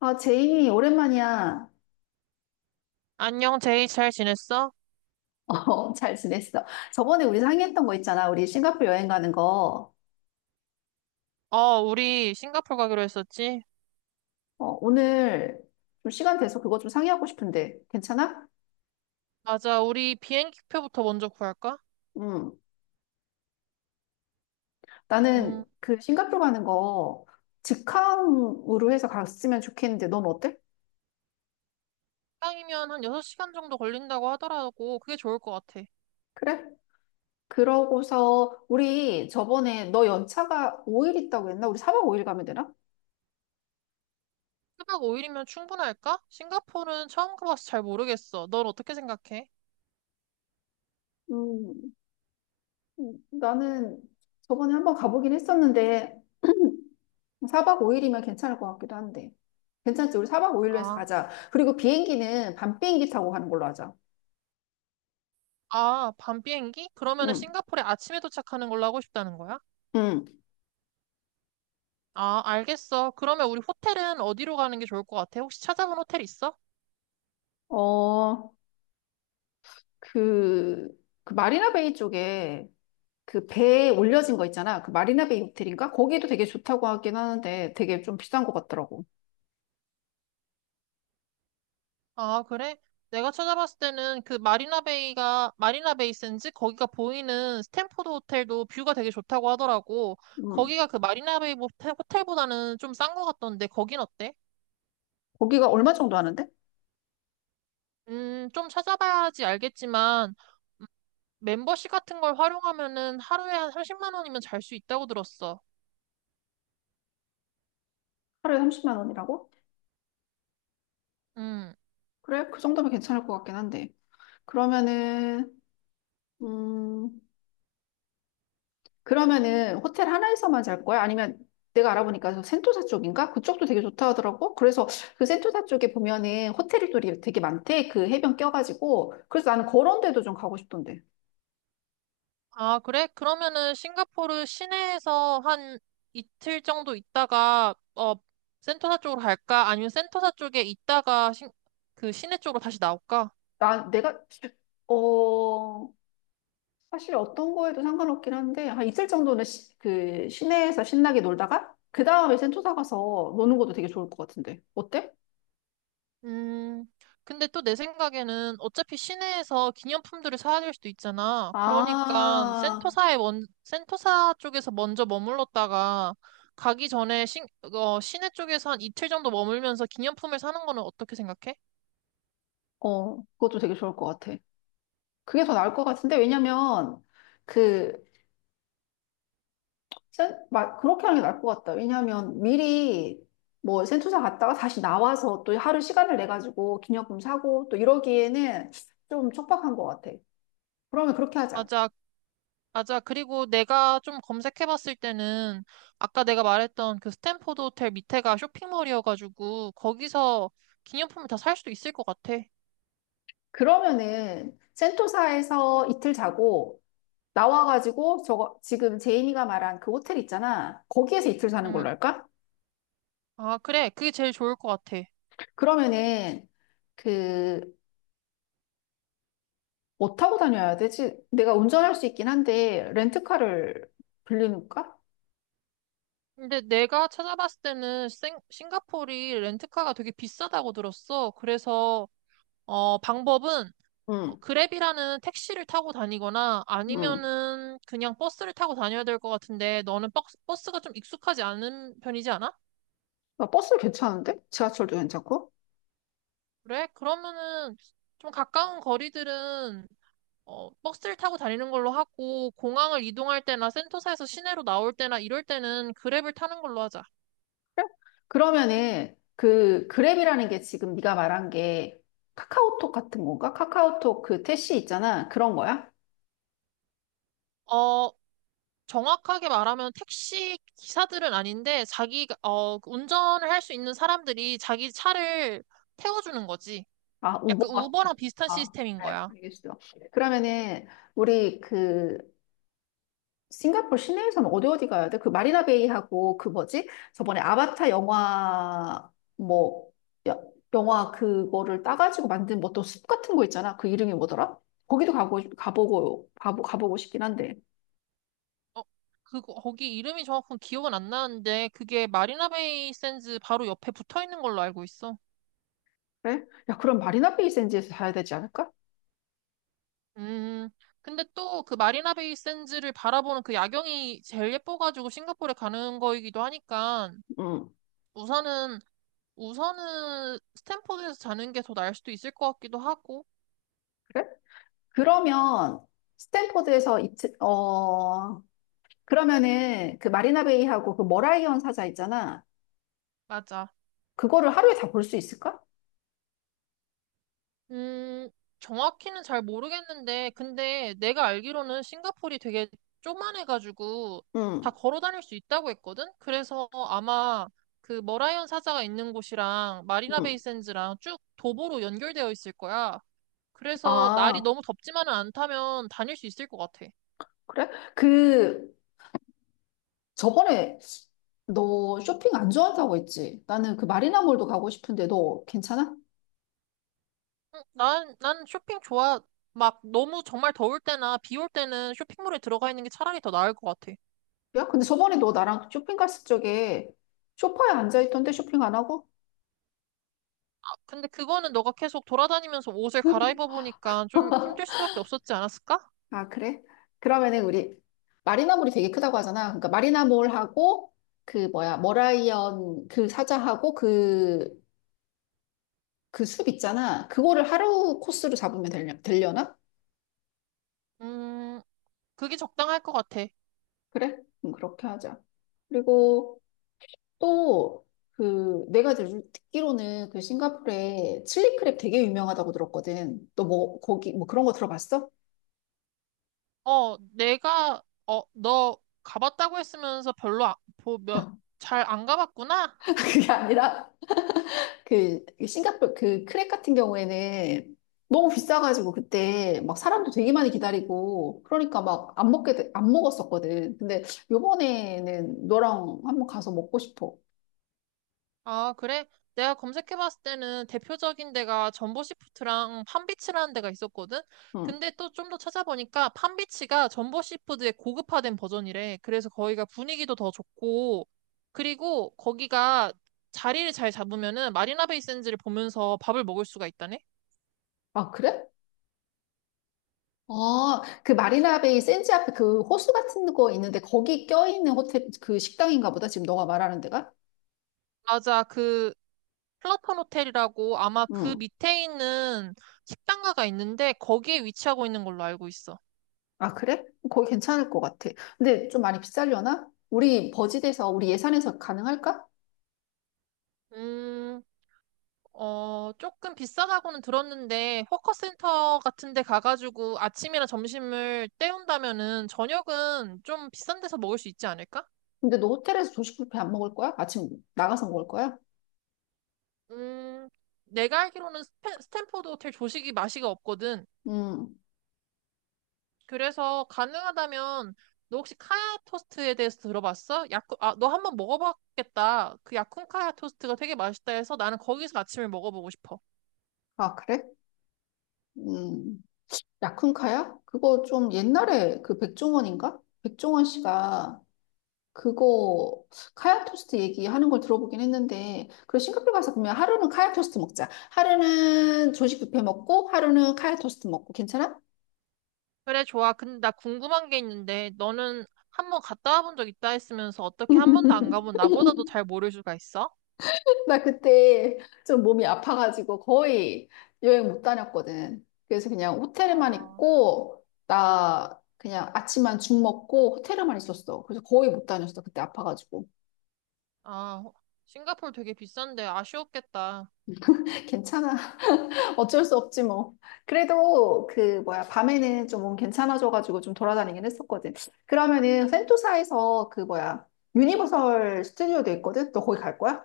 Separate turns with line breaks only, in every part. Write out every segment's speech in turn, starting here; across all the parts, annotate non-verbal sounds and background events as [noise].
아, 제이 오랜만이야.
안녕, 제이. 잘 지냈어?
[laughs] 어, 잘 지냈어. 저번에 우리 상의했던 거 있잖아. 우리 싱가포르 여행 가는 거.
우리 싱가포르 가기로 했었지?
어, 오늘 좀 시간 돼서 그거 좀 상의하고 싶은데, 괜찮아?
맞아. 우리 비행기표부터 먼저 구할까?
음.
음,
나는 그 싱가포르 가는 거 직항으로 해서 갔으면 좋겠는데, 넌 어때?
시간이면 한 6시간 정도 걸린다고 하더라고. 그게 좋을 것 같아.
그래? 그러고서 우리 저번에 너 연차가 5일 있다고 했나? 우리 4박 5일 가면 되나?
1박 5일이면 충분할까? 싱가포르는 처음 가봐서 잘 모르겠어. 넌 어떻게 생각해?
음, 나는 저번에 한번 가보긴 했었는데, [clears throat] 4박 5일이면 괜찮을 것 같기도 한데. 괜찮지? 우리 4박 5일로 해서
아,
가자. 그리고 비행기는 밤 비행기 타고 가는 걸로 하자.
아, 밤 비행기? 그러면은
응,
싱가포르에 아침에 도착하는 걸로 하고 싶다는 거야?
응.
아, 알겠어. 그러면 우리 호텔은 어디로 가는 게 좋을 것 같아? 혹시 찾아본 호텔 있어?
어, 그, 그 마리나 베이 쪽에 그 배에 올려진 거 있잖아. 그 마리나 베이 호텔인가? 거기도 되게 좋다고 하긴 하는데 되게 좀 비싼 것 같더라고.
아, 그래? 내가 찾아봤을 때는 그 마리나 베이가, 마리나 베이 센지 거기가 보이는 스탠포드 호텔도 뷰가 되게 좋다고 하더라고.
응.
거기가 그 마리나 베이 호텔보다는 좀 싼 것 같던데, 거긴 어때?
거기가 얼마 정도 하는데?
좀 찾아봐야지 알겠지만, 음, 멤버십 같은 걸 활용하면은 하루에 한 30만 원이면 잘 수 있다고 들었어.
하루에 30만 원이라고?
음.
그래? 그 정도면 괜찮을 것 같긴 한데. 그러면은, 음, 그러면은 호텔 하나에서만 잘 거야? 아니면 내가 알아보니까 저 센토사 쪽인가? 그쪽도 되게 좋다 하더라고. 그래서 그 센토사 쪽에 보면은 호텔이 또이 되게 많대. 그 해변 껴가지고. 그래서 나는 그런 데도 좀 가고 싶던데.
아, 그래? 그러면은 싱가포르 시내에서 한 이틀 정도 있다가 센토사 쪽으로 갈까? 아니면 센토사 쪽에 있다가 그 시내 쪽으로 다시 나올까?
내가, 어, 사실 어떤 거에도 상관없긴 한데, 한 이틀 정도는 그 시내에서 신나게 놀다가, 그 다음에 센토사 가서 노는 것도 되게 좋을 것 같은데. 어때?
음, 근데 또 내 생각에는 어차피 시내에서 기념품들을 사야 될 수도 있잖아. 그러니까
아,
센토사 쪽에서 먼저 머물렀다가 가기 전에 시내 쪽에서 한 이틀 정도 머물면서 기념품을 사는 거는 어떻게 생각해?
어, 그것도 되게 좋을 것 같아. 그게 더 나을 것 같은데, 왜냐면, 그, 막 그렇게 하는 게 나을 것 같다. 왜냐하면 미리 뭐 센토사 갔다가 다시 나와서 또 하루 시간을 내 가지고 기념품 사고 또 이러기에는 좀 촉박한 것 같아. 그러면 그렇게 하자.
맞아. 맞아. 그리고 내가 좀 검색해봤을 때는 아까 내가 말했던 그 스탠포드 호텔 밑에가 쇼핑몰이어가지고 거기서 기념품을 다 살 수도 있을 것 같아.
그러면은 센토사에서 이틀 자고 나와가지고 저거 지금 제이미가 말한 그 호텔 있잖아. 거기에서 이틀 사는
응.
걸로 할까?
아, 그래. 그게 제일 좋을 것 같아.
그러면은 그 뭐 타고 다녀야 되지? 내가 운전할 수 있긴 한데 렌트카를 빌리는가?
근데 내가 찾아봤을 때는 싱가포르이 렌트카가 되게 비싸다고 들었어. 그래서 방법은
응,
그랩이라는 택시를 타고 다니거나
응.
아니면은 그냥 버스를 타고 다녀야 될 것 같은데 너는 버스가 좀 익숙하지 않은 편이지 않아?
아, 버스 괜찮은데? 지하철도 괜찮고?
그래? 그러면은 좀 가까운 거리들은 버스를 타고 다니는 걸로 하고 공항을 이동할 때나 센터사에서 시내로 나올 때나 이럴 때는 그랩을 타는 걸로 하자.
그러면은 그 그랩이라는 게 지금 네가 말한 게 카카오톡 같은 건가? 카카오톡 그 택시 있잖아. 그런 거야?
어, 정확하게 말하면 택시 기사들은 아닌데 자기 운전을 할 수 있는 사람들이 자기 차를 태워주는 거지.
아, 우버
약간
같은.
우버랑 비슷한
아,
시스템인
그래.
거야.
알겠어. 그러면은 우리 그 싱가포르 시내에서는 어디 어디 가야 돼? 그 마리나 베이하고 그 뭐지? 저번에 아바타 영화 뭐 여- 영화 그거를 따가지고 만든 뭐 또 숲 같은 거 있잖아. 그 이름이 뭐더라? 거기도 가고 가보고 싶긴 한데.
어, 그거 거기 이름이 정확한 기억은 안 나는데 그게 마리나베이 샌즈 바로 옆에 붙어 있는 걸로 알고 있어.
그래? 야, 그럼 마리나 베이 샌즈에서 사야 되지 않을까?
음, 근데 또 그 마리나 베이 샌즈를 바라보는 그 야경이 제일 예뻐가지고 싱가포르에 가는 거이기도 하니까
응,
우선은 우선은 스탠퍼드에서 자는 게 더 나을 수도 있을 것 같기도 하고
그래? 그러면 스탠포드에서 그러면은 그 마리나 베이하고 그 머라이언 사자 있잖아.
맞아.
그거를 하루에 다 볼 수 있을까?
음, 정확히는 잘 모르겠는데 근데 내가 알기로는 싱가포르이 되게 쪼만해가지고 다
응,
걸어 다닐 수 있다고 했거든. 그래서 아마 그 머라이언 사자가 있는 곳이랑 마리나
응.
베이 샌즈랑 쭉 도보로 연결되어 있을 거야. 그래서 날이
아,
너무 덥지만은 않다면 다닐 수 있을 것 같아.
그래? 그 저번에 너 쇼핑 안 좋아한다고 했지? 나는 그 마리나몰도 가고 싶은데 너 괜찮아?
응, 난 쇼핑 좋아. 막 너무 정말 더울 때나 비 올 때는 쇼핑몰에 들어가 있는 게 차라리 더 나을 것 같아.
야, 근데 저번에 너 나랑 쇼핑 갔을 적에 쇼파에 앉아 있던데 쇼핑 안 하고?
아, 근데 그거는 너가 계속 돌아다니면서 옷을 갈아입어 보니까 좀 힘들 수밖에 없었지 않았을까?
아, 그래? 그러면은 우리 마리나몰이 되게 크다고 하잖아. 그러니까 마리나몰하고 그 뭐야, 머라이언 그 사자하고 그 숲 있잖아. 그거를 하루 코스로 잡으면 되려나?
음, 그게 적당할 것 같아.
그래? 그렇게 하자. 그리고 또 내가 듣기로는 그 싱가포르에 칠리크랩 되게 유명하다고 들었거든. 너 뭐 거기 뭐 그런 거 들어봤어?
너 가봤다고 했으면서 별로
[laughs]
잘안 가봤구나.
그게 아니라 그 싱가포르 그 크랙 같은 경우에는 너무 비싸가지고 그때 막 사람도 되게 많이 기다리고 그러니까 막 안 먹게 안 먹었었거든. 근데 요번에는 너랑 한번 가서 먹고 싶어.
아, 그래? 내가 검색해봤을 때는 대표적인 데가 전보시푸드랑 팜비치라는 데가 있었거든?
응.
근데 또 좀 더 찾아보니까 팜비치가 전보시푸드의 고급화된 버전이래. 그래서 거기가 분위기도 더 좋고, 그리고 거기가 자리를 잘 잡으면은 마리나 베이 샌즈를 보면서 밥을 먹을 수가 있다네?
아, 그래? 아, 그 마리나 베이 샌즈 앞에 그 호수 같은 거 있는데 거기 껴있는 호텔 그 식당인가 보다. 지금 너가 말하는 데가?
맞아, 그 플라톤 호텔이라고 아마 그
응.
밑에 있는 식당가가 있는데 거기에 위치하고 있는 걸로 알고 있어.
아, 그래? 거기 괜찮을 것 같아. 근데 좀 많이 비싸려나? 우리 버짓에서 우리 예산에서 가능할까?
음, 조금 비싸다고는 들었는데, 워커센터 같은 데 가가지고 아침이나 점심을 때운다면은 저녁은 좀 비싼 데서 먹을 수 있지 않을까?
근데 너 호텔에서 조식 뷔페 안 먹을 거야? 아침 나가서 먹을 거야?
음, 내가 알기로는 스탠포드 호텔 조식이 맛이가 없거든.
음.
그래서 가능하다면, 너 혹시 카야 토스트에 대해서 들어봤어? 아, 너 한번 먹어봤겠다. 그 야쿤 카야 토스트가 되게 맛있다 해서 나는 거기서 아침을 먹어보고 싶어.
아, 그래? 음. 야쿤카야? 그거 좀 옛날에 그 백종원인가? 백종원 씨가 그거 카약 토스트 얘기하는 걸 들어보긴 했는데 그리고 싱가포르 가서 그러면 하루는 카약 토스트 먹자. 하루는 조식 뷔페 먹고 하루는 카약 토스트 먹고 괜찮아?
그래, 좋아. 근데 나 궁금한 게 있는데, 너는 한 번 갔다 와본 적 있다 했으면서 어떻게 한 번도 안 가본 나보다도 잘 모를 수가 있어?
나 그때 좀 몸이 아파가지고 거의 여행 못 다녔거든. 그래서 그냥 호텔에만
아,
있고, 나 그냥 아침만 죽 먹고 호텔에만 있었어. 그래서 거의 못 다녔어. 그때 아파가지고.
아, 싱가포르 되게 비싼데 아쉬웠겠다.
[laughs] 괜찮아. [laughs] 어쩔 수 없지 뭐. 그래도 그 뭐야, 밤에는 좀 몸 괜찮아져가지고 좀 돌아다니긴 했었거든. 그러면은 센토사에서 그 뭐야, 유니버설 스튜디오도 있거든? 너 거기 갈 거야?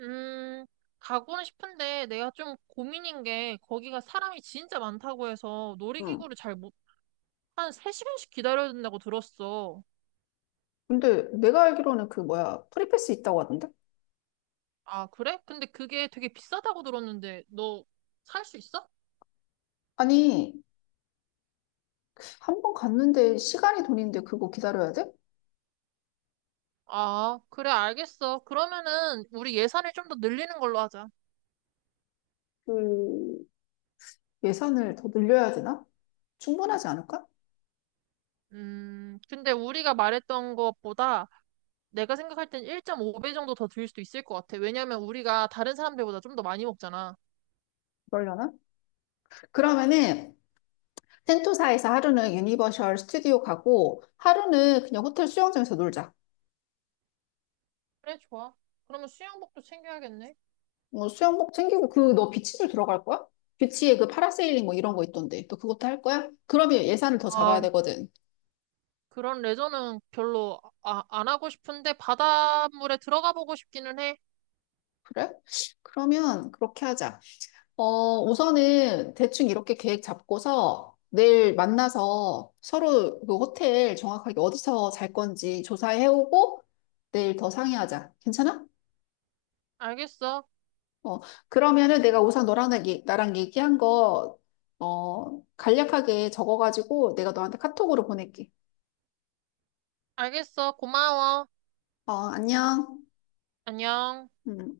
음, 가고는 싶은데 내가 좀 고민인 게 거기가 사람이 진짜 많다고 해서
응.
놀이기구를 잘 못, 한 3시간씩 기다려야 된다고 들었어.
근데 내가 알기로는 그 뭐야, 프리패스 있다고 하던데?
아, 그래? 근데 그게 되게 비싸다고 들었는데 너 살 수 있어?
아니, 한 번 갔는데 시간이 돈인데 그거 기다려야 돼?
아, 그래, 알겠어. 그러면은 우리 예산을 좀 더 늘리는 걸로 하자.
그 예산을 더 늘려야 되나? 충분하지 않을까?
근데 우리가 말했던 것보다 내가 생각할 땐 1.5배 정도 더 들 수도 있을 것 같아. 왜냐면 우리가 다른 사람들보다 좀 더 많이 먹잖아.
그러려나? 그러면은 텐토사에서 하루는 유니버셜 스튜디오 가고 하루는 그냥 호텔 수영장에서 놀자.
그래, 좋아. 그러면 수영복도 챙겨야겠네.
뭐 수영복 챙기고 너 비치도 들어갈 거야? 비치에 그 파라세일링 뭐 이런 거 있던데. 너 그것도 할 거야? 그러면 예산을 더 잡아야
아,
되거든.
그런 레저는 별로 안 하고 싶은데 바닷물에 들어가 보고 싶기는 해.
그래? 그러면 그렇게 하자. 어, 우선은 대충 이렇게 계획 잡고서 내일 만나서 서로 그 호텔 정확하게 어디서 잘 건지 조사해오고 내일 더 상의하자. 괜찮아?
알겠어.
어, 그러면은 내가 우선 너랑 나랑 얘기한 거, 어, 간략하게 적어가지고 내가 너한테 카톡으로 보낼게.
알겠어. 고마워.
어, 안녕.
안녕.
음.